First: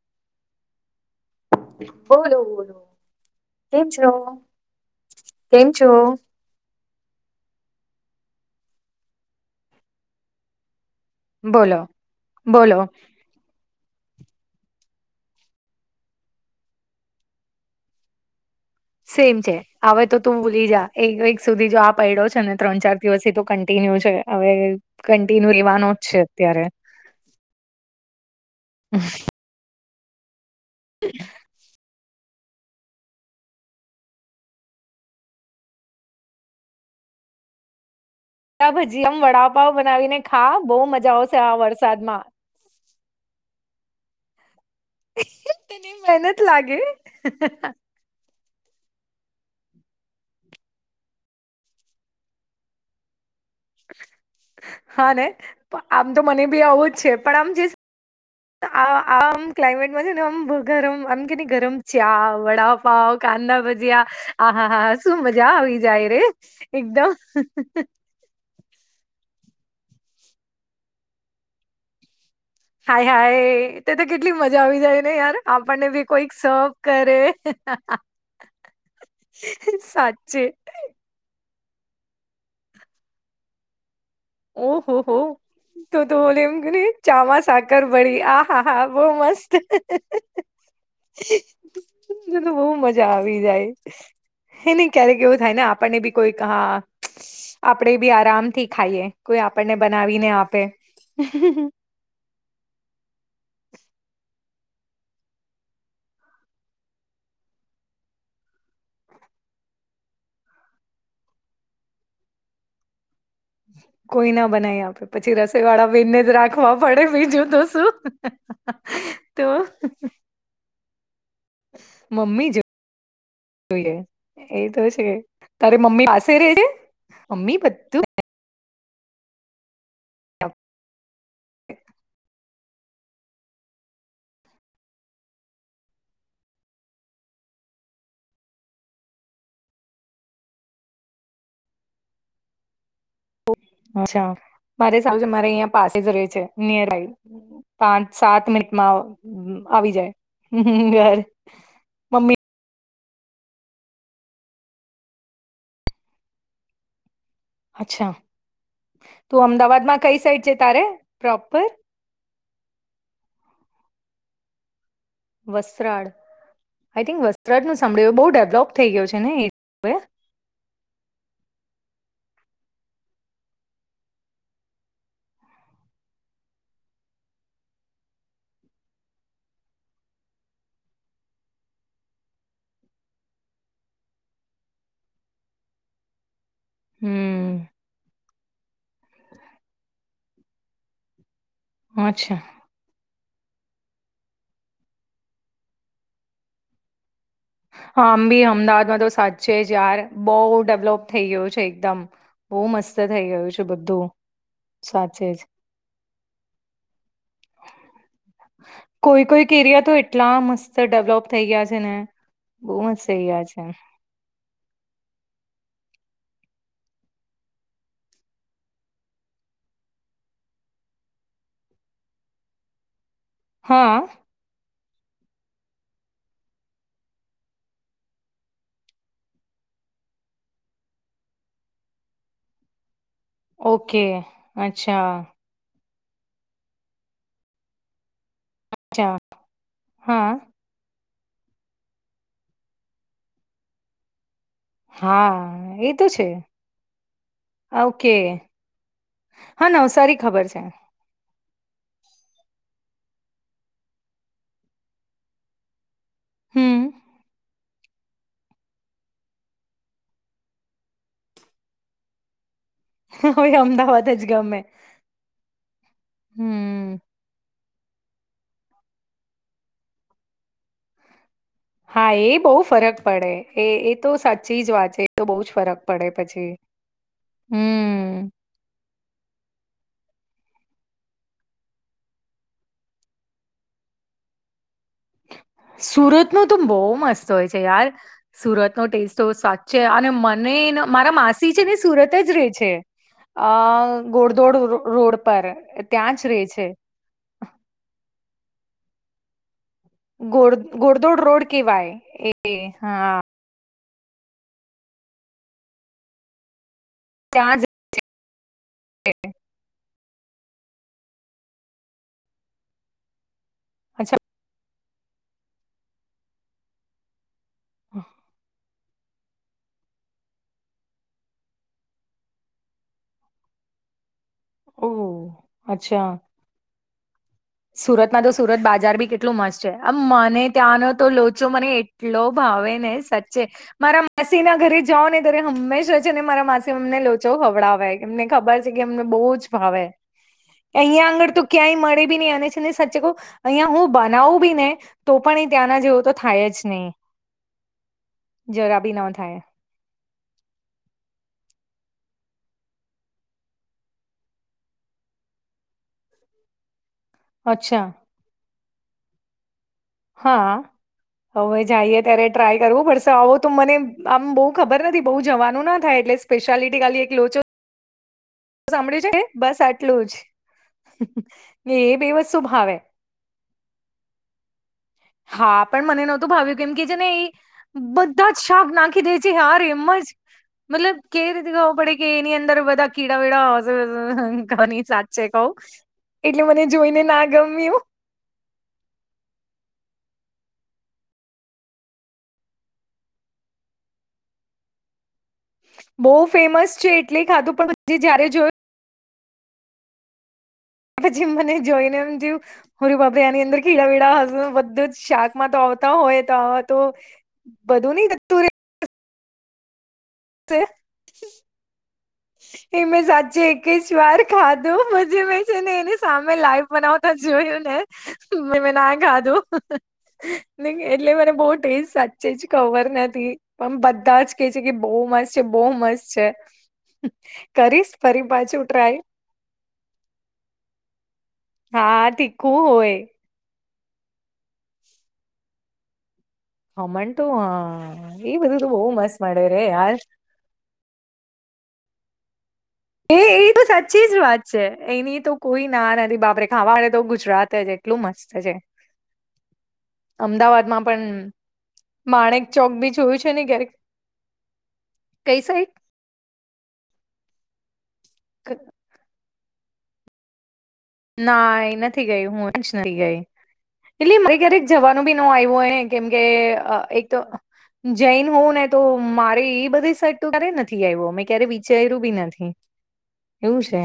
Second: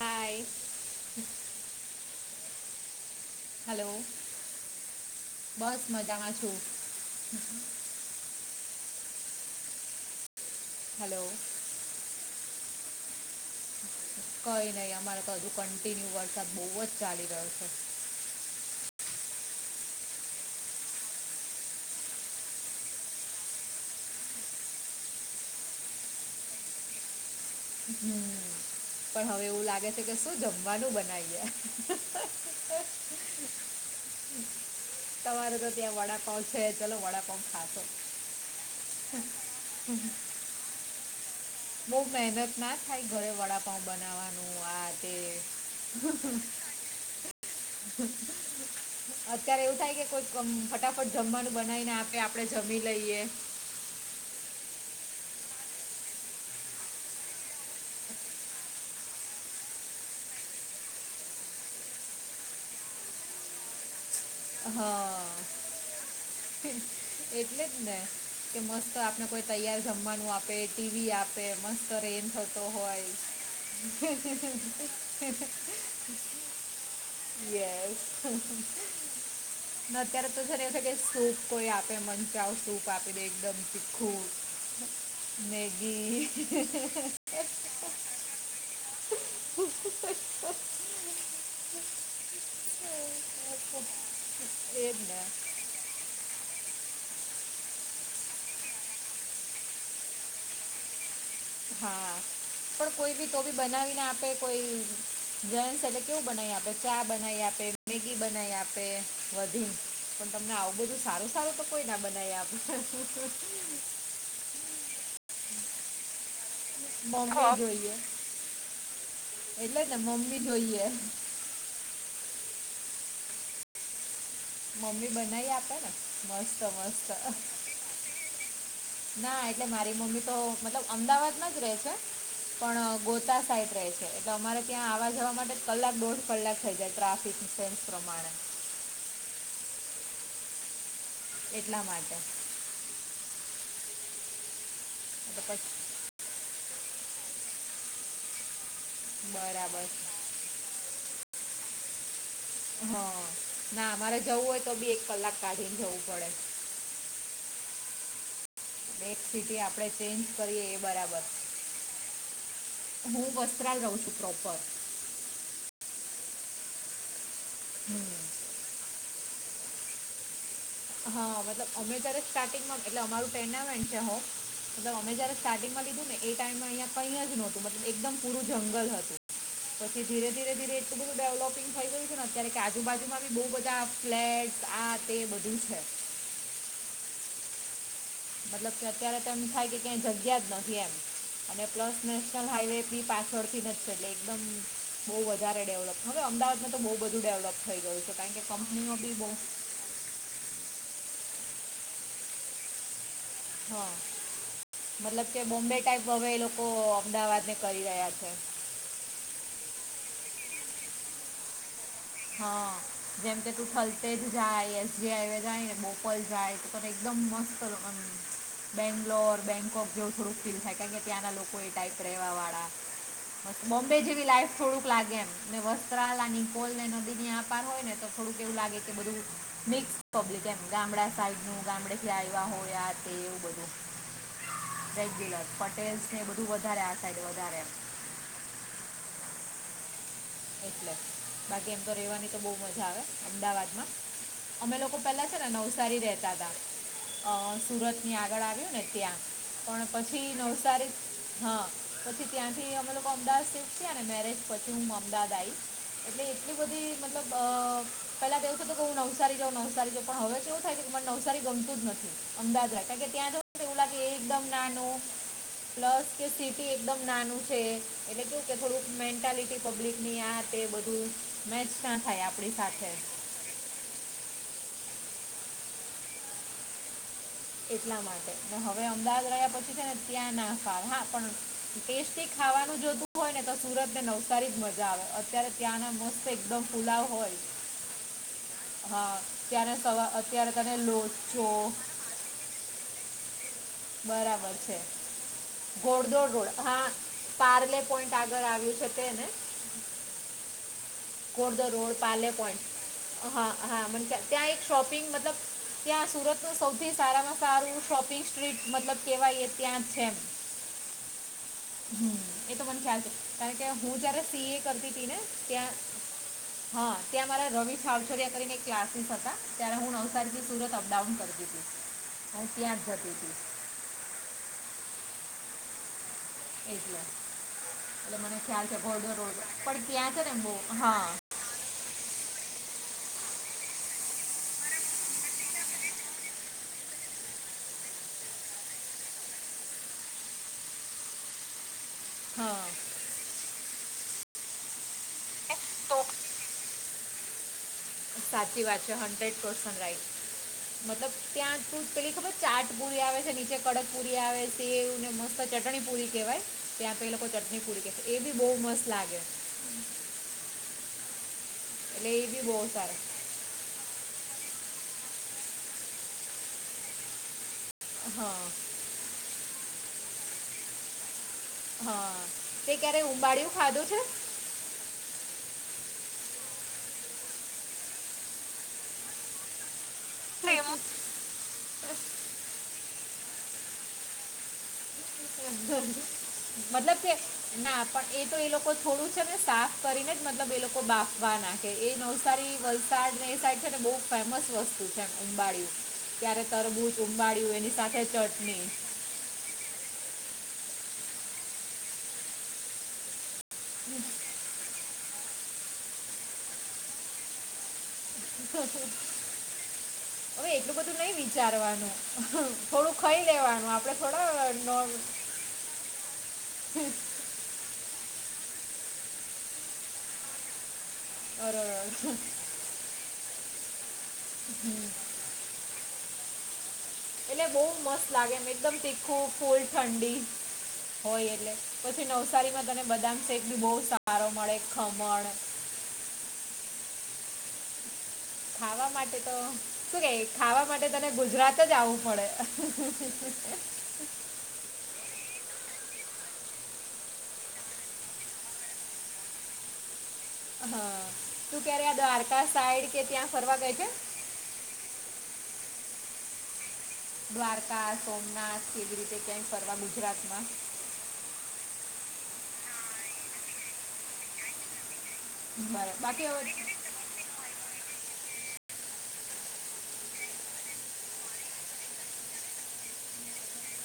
હાય બોલોલો બોલો. કેમ હલો છો કેમ બસ છો. મજામાં છું હલો. બોલો બોલો. કઈ નહી અમારે તો હજુ કન્ટિન્યુ વરસાદ બહુ જ ચાલી રહ્યો છે. સેમ છે હવે તો તું ભૂલી જા એક વક સુધી જો આ પડ્યો છે ને ત્રણ ચાર દિવસથી તું કન્ટિન્યુ છે. હવે કન્ટિન્યુ લેવાનો જ છે અત્યારે હમ પણ હવે એવું લાગે છે કે શું જમવાનું બનાવીએ. તમારાત્યા વટાપાઉ છે વટાપાઉ ખા નાભજી આમ વડાપાવ બનાવીને ખા બહુ મજા આવશે આ વર્ષ બઉ મહેનત ના થાય ઘરે વડાપઉ બનાવવાનું આજ તને મહેનત લાગે. અત્યારે એવું થાય કે કોઈક ફટાફટ જમવાનું બનાવીને આપે આપડણે જમી લઈએ. હા ને આમ તો મને બી આવું જ છે પણ આમ જે આ આમ ક્લાઇમેટમાં છે ને આમ ગરમ આમ કે ગરમ ચા વડા પાવ કાંધના ભજીયા. હા હા હા શું મજા આવી જાય રે એકદમ એટલે જ ને કે મસ્ત આપને કોઈ તૈયાર જમવાનું આપે ટીવી આપે મસ્ત કરે એમ થ હાય હાય તે તો કેટલી મજા આવી જાય ને યાર આપણને ભી કોઈક સફ કરે. યસ ને અત્યારે તો સાચે. છે ને એવું છે કે સૂપ કોઈ આપે મંચાવ સૂપ આપીને એકદમ તીખું ઓહો હો તો તો મેગી બોલે એમ કે ચામાસા ગડબડી આ હા હા બહ મસ્ત. તો બહુ મજા આવી જાય. ની એ ની જ ક્યારેક એવું થાય ને આપણને બી કોઈક હા આપણેે બી આરામ થી ખાઈએ. કોઈ આપણને બનાવીને આપે હા પણ કોઈ બી તો બી બનાવીને આપે કોઈ જન છે એટલે કેવું બનાવી આપે ચા બનાવી આપે મેગી બનાવી આપે બધી પણ તમને આવું બધું સારું સારું તો કોઈ ના બનાવે કોઈ ના બનાવી આપે પછી રસોઈ વાળા બેનને જ રાખવા પડે બીજું મમ્મી તો શું. જોઈએ તો એટલે છેને મમ્મી જોઈએ મમ્મી જ જોઈએ. એ તો છે મમ્મી બનાવી આપે તારે ને મમ્મી પાસે રે મસ્ત છે મસ્ત મમ્મી બધું ના એટલે મારી મમ્મી તો મતલબ અમદાવાદમાં જ રહેે છે. પણ ગોતા સાઈડ રહે છે. અમારે ત્યાં આવા જવા માટે કલાક દોઢ કલાક થઇ જાય ટ્રાફિકના લીધે. એટલા માટે અચ્છા મારે [unintelligible] એટલે મારે પછી અહીંયા પાસ [unintelligible] પાંચ સાત મિનિટમાં બરાબર આવી જાય. [unintelligible] મમ્મી ના મારે જવું હોય તો બી એક કલાક કાઢીને જવું પડે. એટલે અચ્છા એક તું સિટી આપણે અમદાવાદમાં ચેન્જ કઈ સાઈડ છે કરીએ એ તારે બરાબર પ્રોપર હું વસ્ત્રાદા રઉ છું પ્રોપર. વસ્ત્રાદ આઈ થિંક વસ્ત્રાદનું સાંભળ્યું એવું બઉ હમ ડેવલોપ થઈ ગયો છે ને એ હવે હા મતલબ અમે ત્યારે સ્ટાર્ટિંગમાં એ અમારું ટુર્નામેન્ટ છે હવે. મતલબ અમે જયારે સ્ટાર્ટિંગમાં લીધું ને એ ટાઈમમાં અંયા કઈ જ નોતું મતલબ એકદમ પૂરું જંગલ હતું. પછી ધીરે ધીરે ધીરે એટલું બધું ડેવલોપિંગ થઈ ગયું ને અત્યારે કે આજુબાજુમાં બી બઉ બધા ફ્લેટ આ તે બધું છે. હમ્મ. મતલબ કે અત્યારે તો એમ થાય કે ક્યાય જગ્યા જ નથી એમ અને પ્લસ અચ્છા નેશનલ હાઈવે બી પાછળથી ને જ છે એટલે એકદમ બહુ વધારે ડેવલોપ હવે અમદાવાદમાં તો બહુ બધું ડેવલોપ આમ બી અમદાવાદમાં તો સાચે જ યાર બહુ ડેવલોપ થઈ ગયું છે એકદમ બહુ મસ્ત થઈ ગયું છે. બધું સાચે મતલબ જ કે બોમ્બે ટાઈપ હવે એ લોકો અમદાવાદ ને કરી રહ્યા છે. કોઈ કોઈક એરિયા તો એટલા મસ્ત ડેવલોપ થઈ ગયા છે ને. હ, બહુ મસ્ત થઈ જેમ ગયા કે છે તું થલતેજ જાય, એસ જી હાઈવે જાયને, બોપલ જાય તો તને એકદમ મસ્ત બેંગ્લોર બેંગકોક જેવું થોડું ફીલ થાય કારણ કે ત્યાં ના લોકો એ ટાઈપ રેવા વાળા. બોમ્બે હા જેવી લાઈફ થોડુંક લાગે એમ વસ્ત્રલા આ નિકોલને [unintelligible] હોય ને તો થોડુંક એવું લાગે તો તે બધું મિક્સ પબ્લિક એમ ગામડા સાઈડનું ગામડે થી આઇવા હોય આ તે એવું બધું ઓકે, અચ્છા. પટેલ છે બધું વધારે આ સાઈડ હોય. અચ્છા, હા. એટલે બાકી એમ તો રહેવાની તો બહુ મજા આવે અમદાવાદમાં. અમે લોકો પેલા છે ને હા, એ નવસારી તો છે. રેતાતા. અ સુરતની ઓકે. આગળ આવ્યું ને ત્યાં હા, પણ નવસારી પછી ખબર છે. નવસારી હ, પછી ત્યાંથી અમે લોકો અમદાવાદ શિફ્ટ થયા ને મેરેજ પછી હું અમદાવાદ આઈ એટલે એટલી હમ. બધી મતલબ અ પેલા તો એવું થતું કે હું નવસારી જઉં નવસારી જઉં પણ હવે તો એવું થાય કે મને નવસારી ગમતું જ નથી અમદાવાદ [unintelligible] ત્યાં જઉન હવે તો એવું લાગે અમદાવાદ જ એકદમ ગમે. નાનું પ્લસ કે સિટી હમ. એકદમ નાનું છે. અને કેવું કે થોડુંક મેન્ટાલિટી પબ્લિક ની આ તે બધું મેચ ના હા એ થાય બઉ આપણી સાથે ફરક પડે એ એ તો સાચી જ વાત છે એ તો બહુ જ ફરક પડે પછી એટલા હમ. માટે હવે અમદાવાદ રહ્યા પછી છે ને ત્યાં ના ફાવે, હા પણ ટેસ્ટી ખાવાનું જોતું હોય ને તો સુરત ને નવસારી જ મળે મજા આવે અત્યારે ત્યાં ના મસ્ત એકદમ પુલાવ હોય તે યાર સુરત નો હા ટેસ્ટ તો ત્યારે સાચે સવા અને અત્યારે મને તને ન મારા લોચો માસી છે ને સુરત જ રે છે. અ ગોડદોડ બરાબર છે રોડ પર ત્યાં જ ઘોડદોડ રહે રોડ છે. હા પાર્લે પોઈન્ટ આગળ આવ્યું છે તે ને? ગોડ ગોડધોડ રોડ ઘોડદો કેવાય પાર્લે એ, પોઈન્ટ હા હા, હા મન ત્યાં ત્યાં એક શોપિંગ મતલબ ત્યાં સુરતનું સૌથી સારામાં ત્યાં સારું શોપિંગ સ્ટ્રીટ મતલબ જ કેવાય એ ત્યાં છે એમ હમ, એ તો મન ખ્યાલ છે. કારણ કે હું અચ્છા જયારે સીએ કરતી તી ને ત્યાં હા ત્યાં મારા રવિ સાવચડિયા કરીને એક ક્લાસીસ હતા ત્યારે હું નવસારીથી સુરત અપડાઉન કરતી તી અને ત્યાં જતી હતી ઓહ, અચ્છા [inaudible] સુરતમાં એટલે તો મને સુરત ખ્યાલ છે બાજાર બી ઘોડદો કેટલું રોડ મસ્ત છે પણ આમ ત્યાં છે ને મને બહુ ત્યાંનો તો હા લો જો મને એટલો ભાવે ને સાચે મારા માસી ના ઘરે જાઓ ને તરે હંમેશા છે ને મારા માસી અમને લોચા ખવડાવવાય એમને ખબર છે કે એમને બહુ જ ભાવે કે અહીિયાંયા આગળ તો ક્યાંય મળે-' બી નહી અને હા છે સાચે કહ અહિયાં હું બનાવું બી ને-' તો પણ એ ત્યાંના જેવો તો થાય જ નહી. સાચી વા જરા બી છે ન હંડ્રેડ થાય પસન્ટ રાઇટ [inaudible] પેલી ખબર ચાટ પૂલી આવે છે નીચે કડક પૂરી આવે છે એ ને મસ્ત ચટણી પૂરી કહેવાય. ત્યાં પે લોકોચટણી અચ્છા પૂરી એ બી બહુ મત લાગે હા હવે જઈએ એટલે ત્યારે એ બી બહુ ટ્રાય કરવું પડશે સારું આવો તો મને આમ બહ ખબર નથી બહુ જવાનું ના થાય એટલે સ્પેશિયાલિટી ખાલી એક લોચો હા સાંભળ્યું છે બસ આટલું જ એ બે વસ્તુ ભાવે ઉંબાળિયું ખાધું છે. હા પણ મને નહોતું ભાવ્યું કેમ કે છે ને એ બધા જ શાક નાખી દે છેયાર એમ જ સેવ મતલબ કે વી રીતે ખબર પડે કે એની અંદર બધા કીડા વીડા ઘની સાચ છે કઉ એટલે મને મતલબ જોઈને કે ના ગમ્યું. ના પણ એ તો એ લોકો થોડું છે ને સાફ કરીને જ મતલબ એ લોકો બાફવા ના એ નવસારી વલસાડની એ સાઈડ છે ને બહ ફેમસ વસ્તુ ઉબળિ બહુ ત્યારે તર ફેમસ ગૂત છે એટલે ઉબાળ્યું ખાધું એની પણ સાથે પછી જયારે જોયું ચટણી પછી મને જોઈને એમ થુયુ હ ર બાપરે આની અંદર ખીડા વડા હજુ બધું જ શાકમાં તો આવતા હોય તો આ તો બધું નહી જતું તે એ નય વિચારવાનું એ થોડું મેં ખાઈ સાચી લેવાનું એકસ આપણે વાર થોડા ખાથુ નોર પછીમે ને એની સામે લાઈવ બનાવતા જોયું ને મે મે ના ખાધું ન એટલે મને બહ અર ટેસ્ટ સાચે એટલે જ ખવર નથી પણ બધા જ કે છે કે બહુ મસ્ત છે બહુ મસ્ત છે. એટલે બહુ કરીશ મસ્ત ફરી લાગે એમ પાછું એકદમ ટ્રાય તીખું ફૂલ ઠંડી હોય એટલે હા પછી તીખું નવસારીમાં તમે હોય બદામ શેક બી બઉ સાર સારો મળે ખમણ હમણ તું હા એ બધું તો બહુ ખાવા મસ્ત માટે તો મળે રે યાર શું કે ખાવા માટે તને ગુજરાત જ આવું પડે એ એ તો સાચી જ વાત છે એની તો કોઈ ના નથી બાપરે ખાવાડે તો ગુજરાત જ એટલું મસ્ત જ અમદાવાદમાં હા પણ તું ક્યારે આ દ્વારકા માણેક ચોક સાઈડ બી કે જોયું છે ત્યાં ને ફરવા ક્યારેક ગઈ છે કઈ સાઈડ દ્વારકા સોમનાથ કે કેવી રીતે ક કરવા ગુજરાતમાં ના એ નથી ગય હું જ નથી ગઈ એટલે મરી ઘરે જવાનું બી ન આવ્યું હોયને બરાબર કેમકે બાકી હવે એક તો જૈન હોવં ને તો મારે એ બધી સટ ક્યારે નથી આવ્યો મેં ક્યારે વિચાર્યું બી નથી એવું છે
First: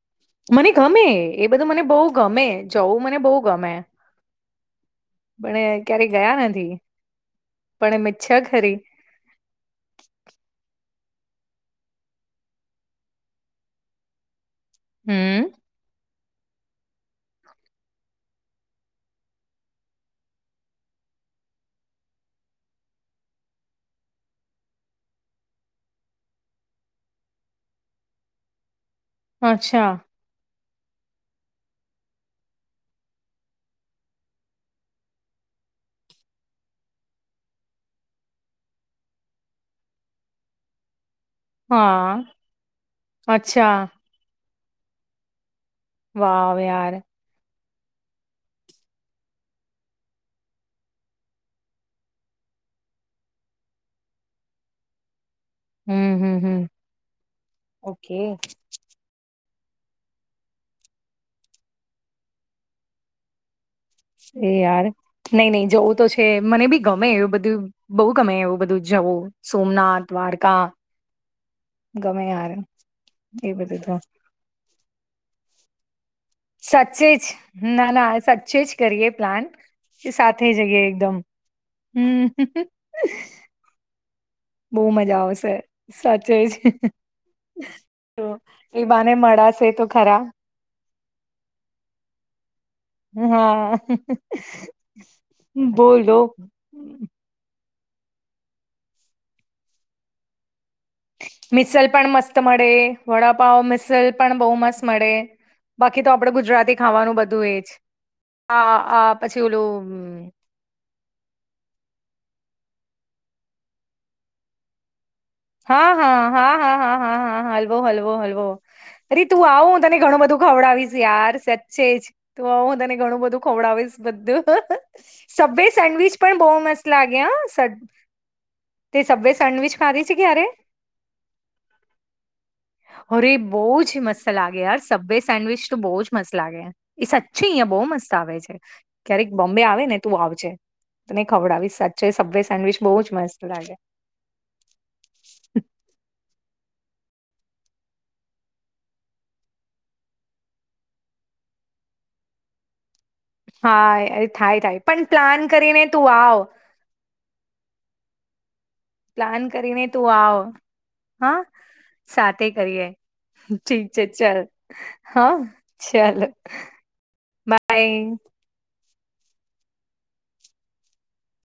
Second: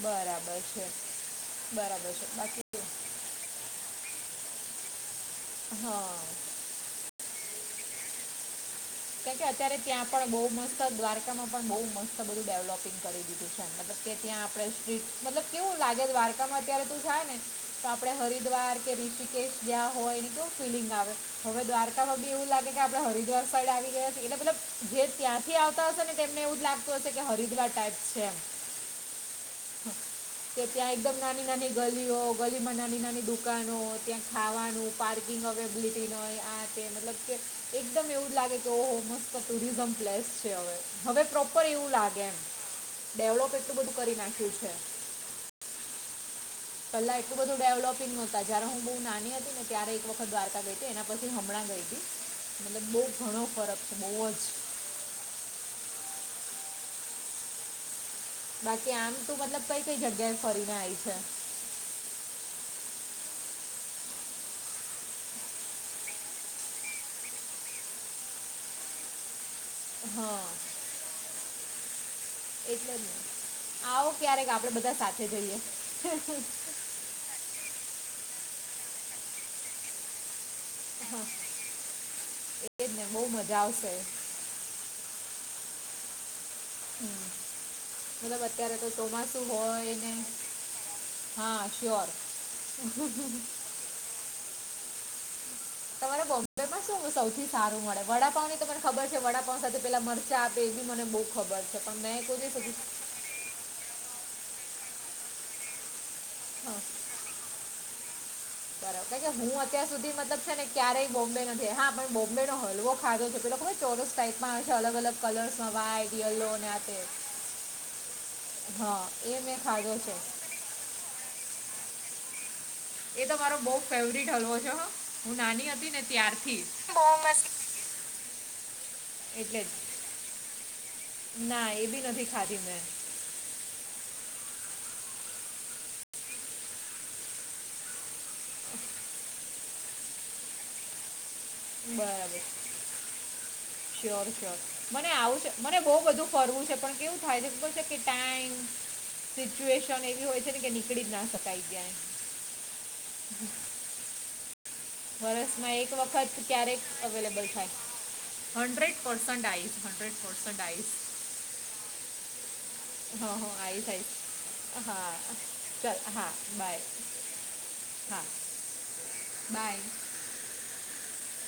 બરાબર મને છે ગમે એ બધું મને બહુ બરાબર છે ગમે બાકી જવું મને બહુ ગમે પણ હા ક્યારેય ગયા નથી પણ એમ ઇચ્ચા ખરી કેમકે અત્યારે ત્યાં પણ બહુ મસ્ત દ્વારકામાં પણ બહ મસ્ત બધું ડેવલોપિંગ કરીયુ છે ત્યાં આપડે મતલબ હમ કેવું લાગે દ્વારકામાં અત્યારે તો થા ને તો આપે હરિદ્વાર કે ઋષિકેશ ગ્યા હોય તો ફીલીંગ આવે હવે દ્વારકામાં બી એવું લાગે કે આપડે હરિદ્વાર સાઈડ આવી લે મતલબ જે ત્યાંથી આવતા હશે ને તેમને એવું જ લાગતું હશે કે હરિદ્વાર ટાઈપ છે અચ્છા કે ત્યાં એકદમ નાની નાની ગલીઓ ગલીમાં નાની નાની દુકાનો ત્યાં ખાવાનું પાર્કિંગ [unintelligible] મ કે એકદમ એવું જ લાગે કે ઓ મસ્ત ટુરિઝમ પ્લેસ છે હવે પ્રો પ્રોપર એવું લાગે એમ ડેવલોપ એટલું બધું કરી નાખ્યું છે. વાવ યાર એટલ બધું ડેવલોપિંગ નતા જય્યારે હું બો નાની ને ત્યારે એક વખત દ્વારકા ગઈ હતી એના પછી હમણાં ગઈ હતી મતલબ બહુ ઘણો ફરક બહુ જ હમ્મ હમ્મ હમ્મ ઓકે બાકી આમ તું મતલબ કઈ કઈ જગ્યાએ ફરીને આવી છે? છે યાર નહી નહી જવું તો છે મને બી ગમે એવું બધું બહુ ગમે એવું બધું જવું સોમનાથ, હા દ્વારકા ગમે યાર એટલે જ એ બધું તો આવો ક્યારેક આપડે બધા સાથે જઈએ. સાચ્ચે જ ના ના સાચ્ચે જ કરીએ પ્લાન કે સાથે જઈએ એકદમ હમ્મ એ જ ને બહુ મજા આવશે બહુ મજા આવશે સાચ્ચે જ તો મતલબ અત્યારે એ તો બાને ચોમાસું મળાશે તો હોય ને ખરા હા શ્યોર હા બોલો તમામે બૉમ્બ બોમ્બેમાં શું સૌથી સારું મળે વડાપાવ ની તો મને ખબર છે વડાપાવ સાથે પેલા મરચા આપે એ બી મને બહુ ખબર છે મિસલ પણ મેં મસ્ત કોઈ દિવસ મળે સુધી વડાપાવ મિસલ પણ બહુ મસ્ત મળે. બાકી તો આપડે હા ગુજરાતી ખાવાનું બધું એજ આ બરાબર આ કારણ પછી કે હું અત્યાર સુધી ઓલું મતલબ છે ને ક્યારેય બોમ્બે નથી હા પણ બોમ્બે નો હલવો ખાધો છે પેલો ચોરસ ટાઈપમાં છે અલગ અલગ કલર હા હા હા હા હા હા હા હલવો હલવો હલવો હા અલી એ તું મેં આવ ખાધો તને છે ઘણું બધો ખવડાવીશ યાર સાચ્ચે જ તો હું તને ઘણું એ તો બધું મારો બહુ ખવડાવીશ ફેવરિટ હલવો બધું છે હો હું સબવે નાની હતી ને સેન્ડવીચ પણ બહુ ત્યારથી મસ્ત બહુ લાગે મસ્ત તે સબવે એટલે સેન્ડવિચ જ ખાધી છે ક્યારે ના એ ભી નથી ખાધી મેં અરે બહુ જ મસ્ત લાગે યાર સબવે સેન્ડવિચ તો બહુ જ મસ્ત લાગે એ સાચી અહિયાં બહુ મસ્ત આવે છે ક્યારેક બોમ્બે આવે ને તું આવજે તને ખવડાવીશ સાચ્ચે સબવે બરાબર સેન્ડવિચ બહુ જ મસ્ત લાગે. શ્યોર શ્યોર મને આવું છે મને બહુ બધું ફરવું છે પણ કેવું ફાયદો એ પણ છે કે ટાઈમ સિચ્યુએશન એવી હોય છે ને કે નીકળી જ ના શકાય. હા થાય થાય પણ પ્લાન વરસમાં કરીને એક તું આવ વખત ક્યારેક અવેલેબલ થાય હંન્ડ્રેડ પ્લાન કરીને તું આવ હા સાથે કરીએ હા હા ઠીક આવીશ છે આવીશ ચલ હા ચાલ ચાલો હા બાય બાય હા બાય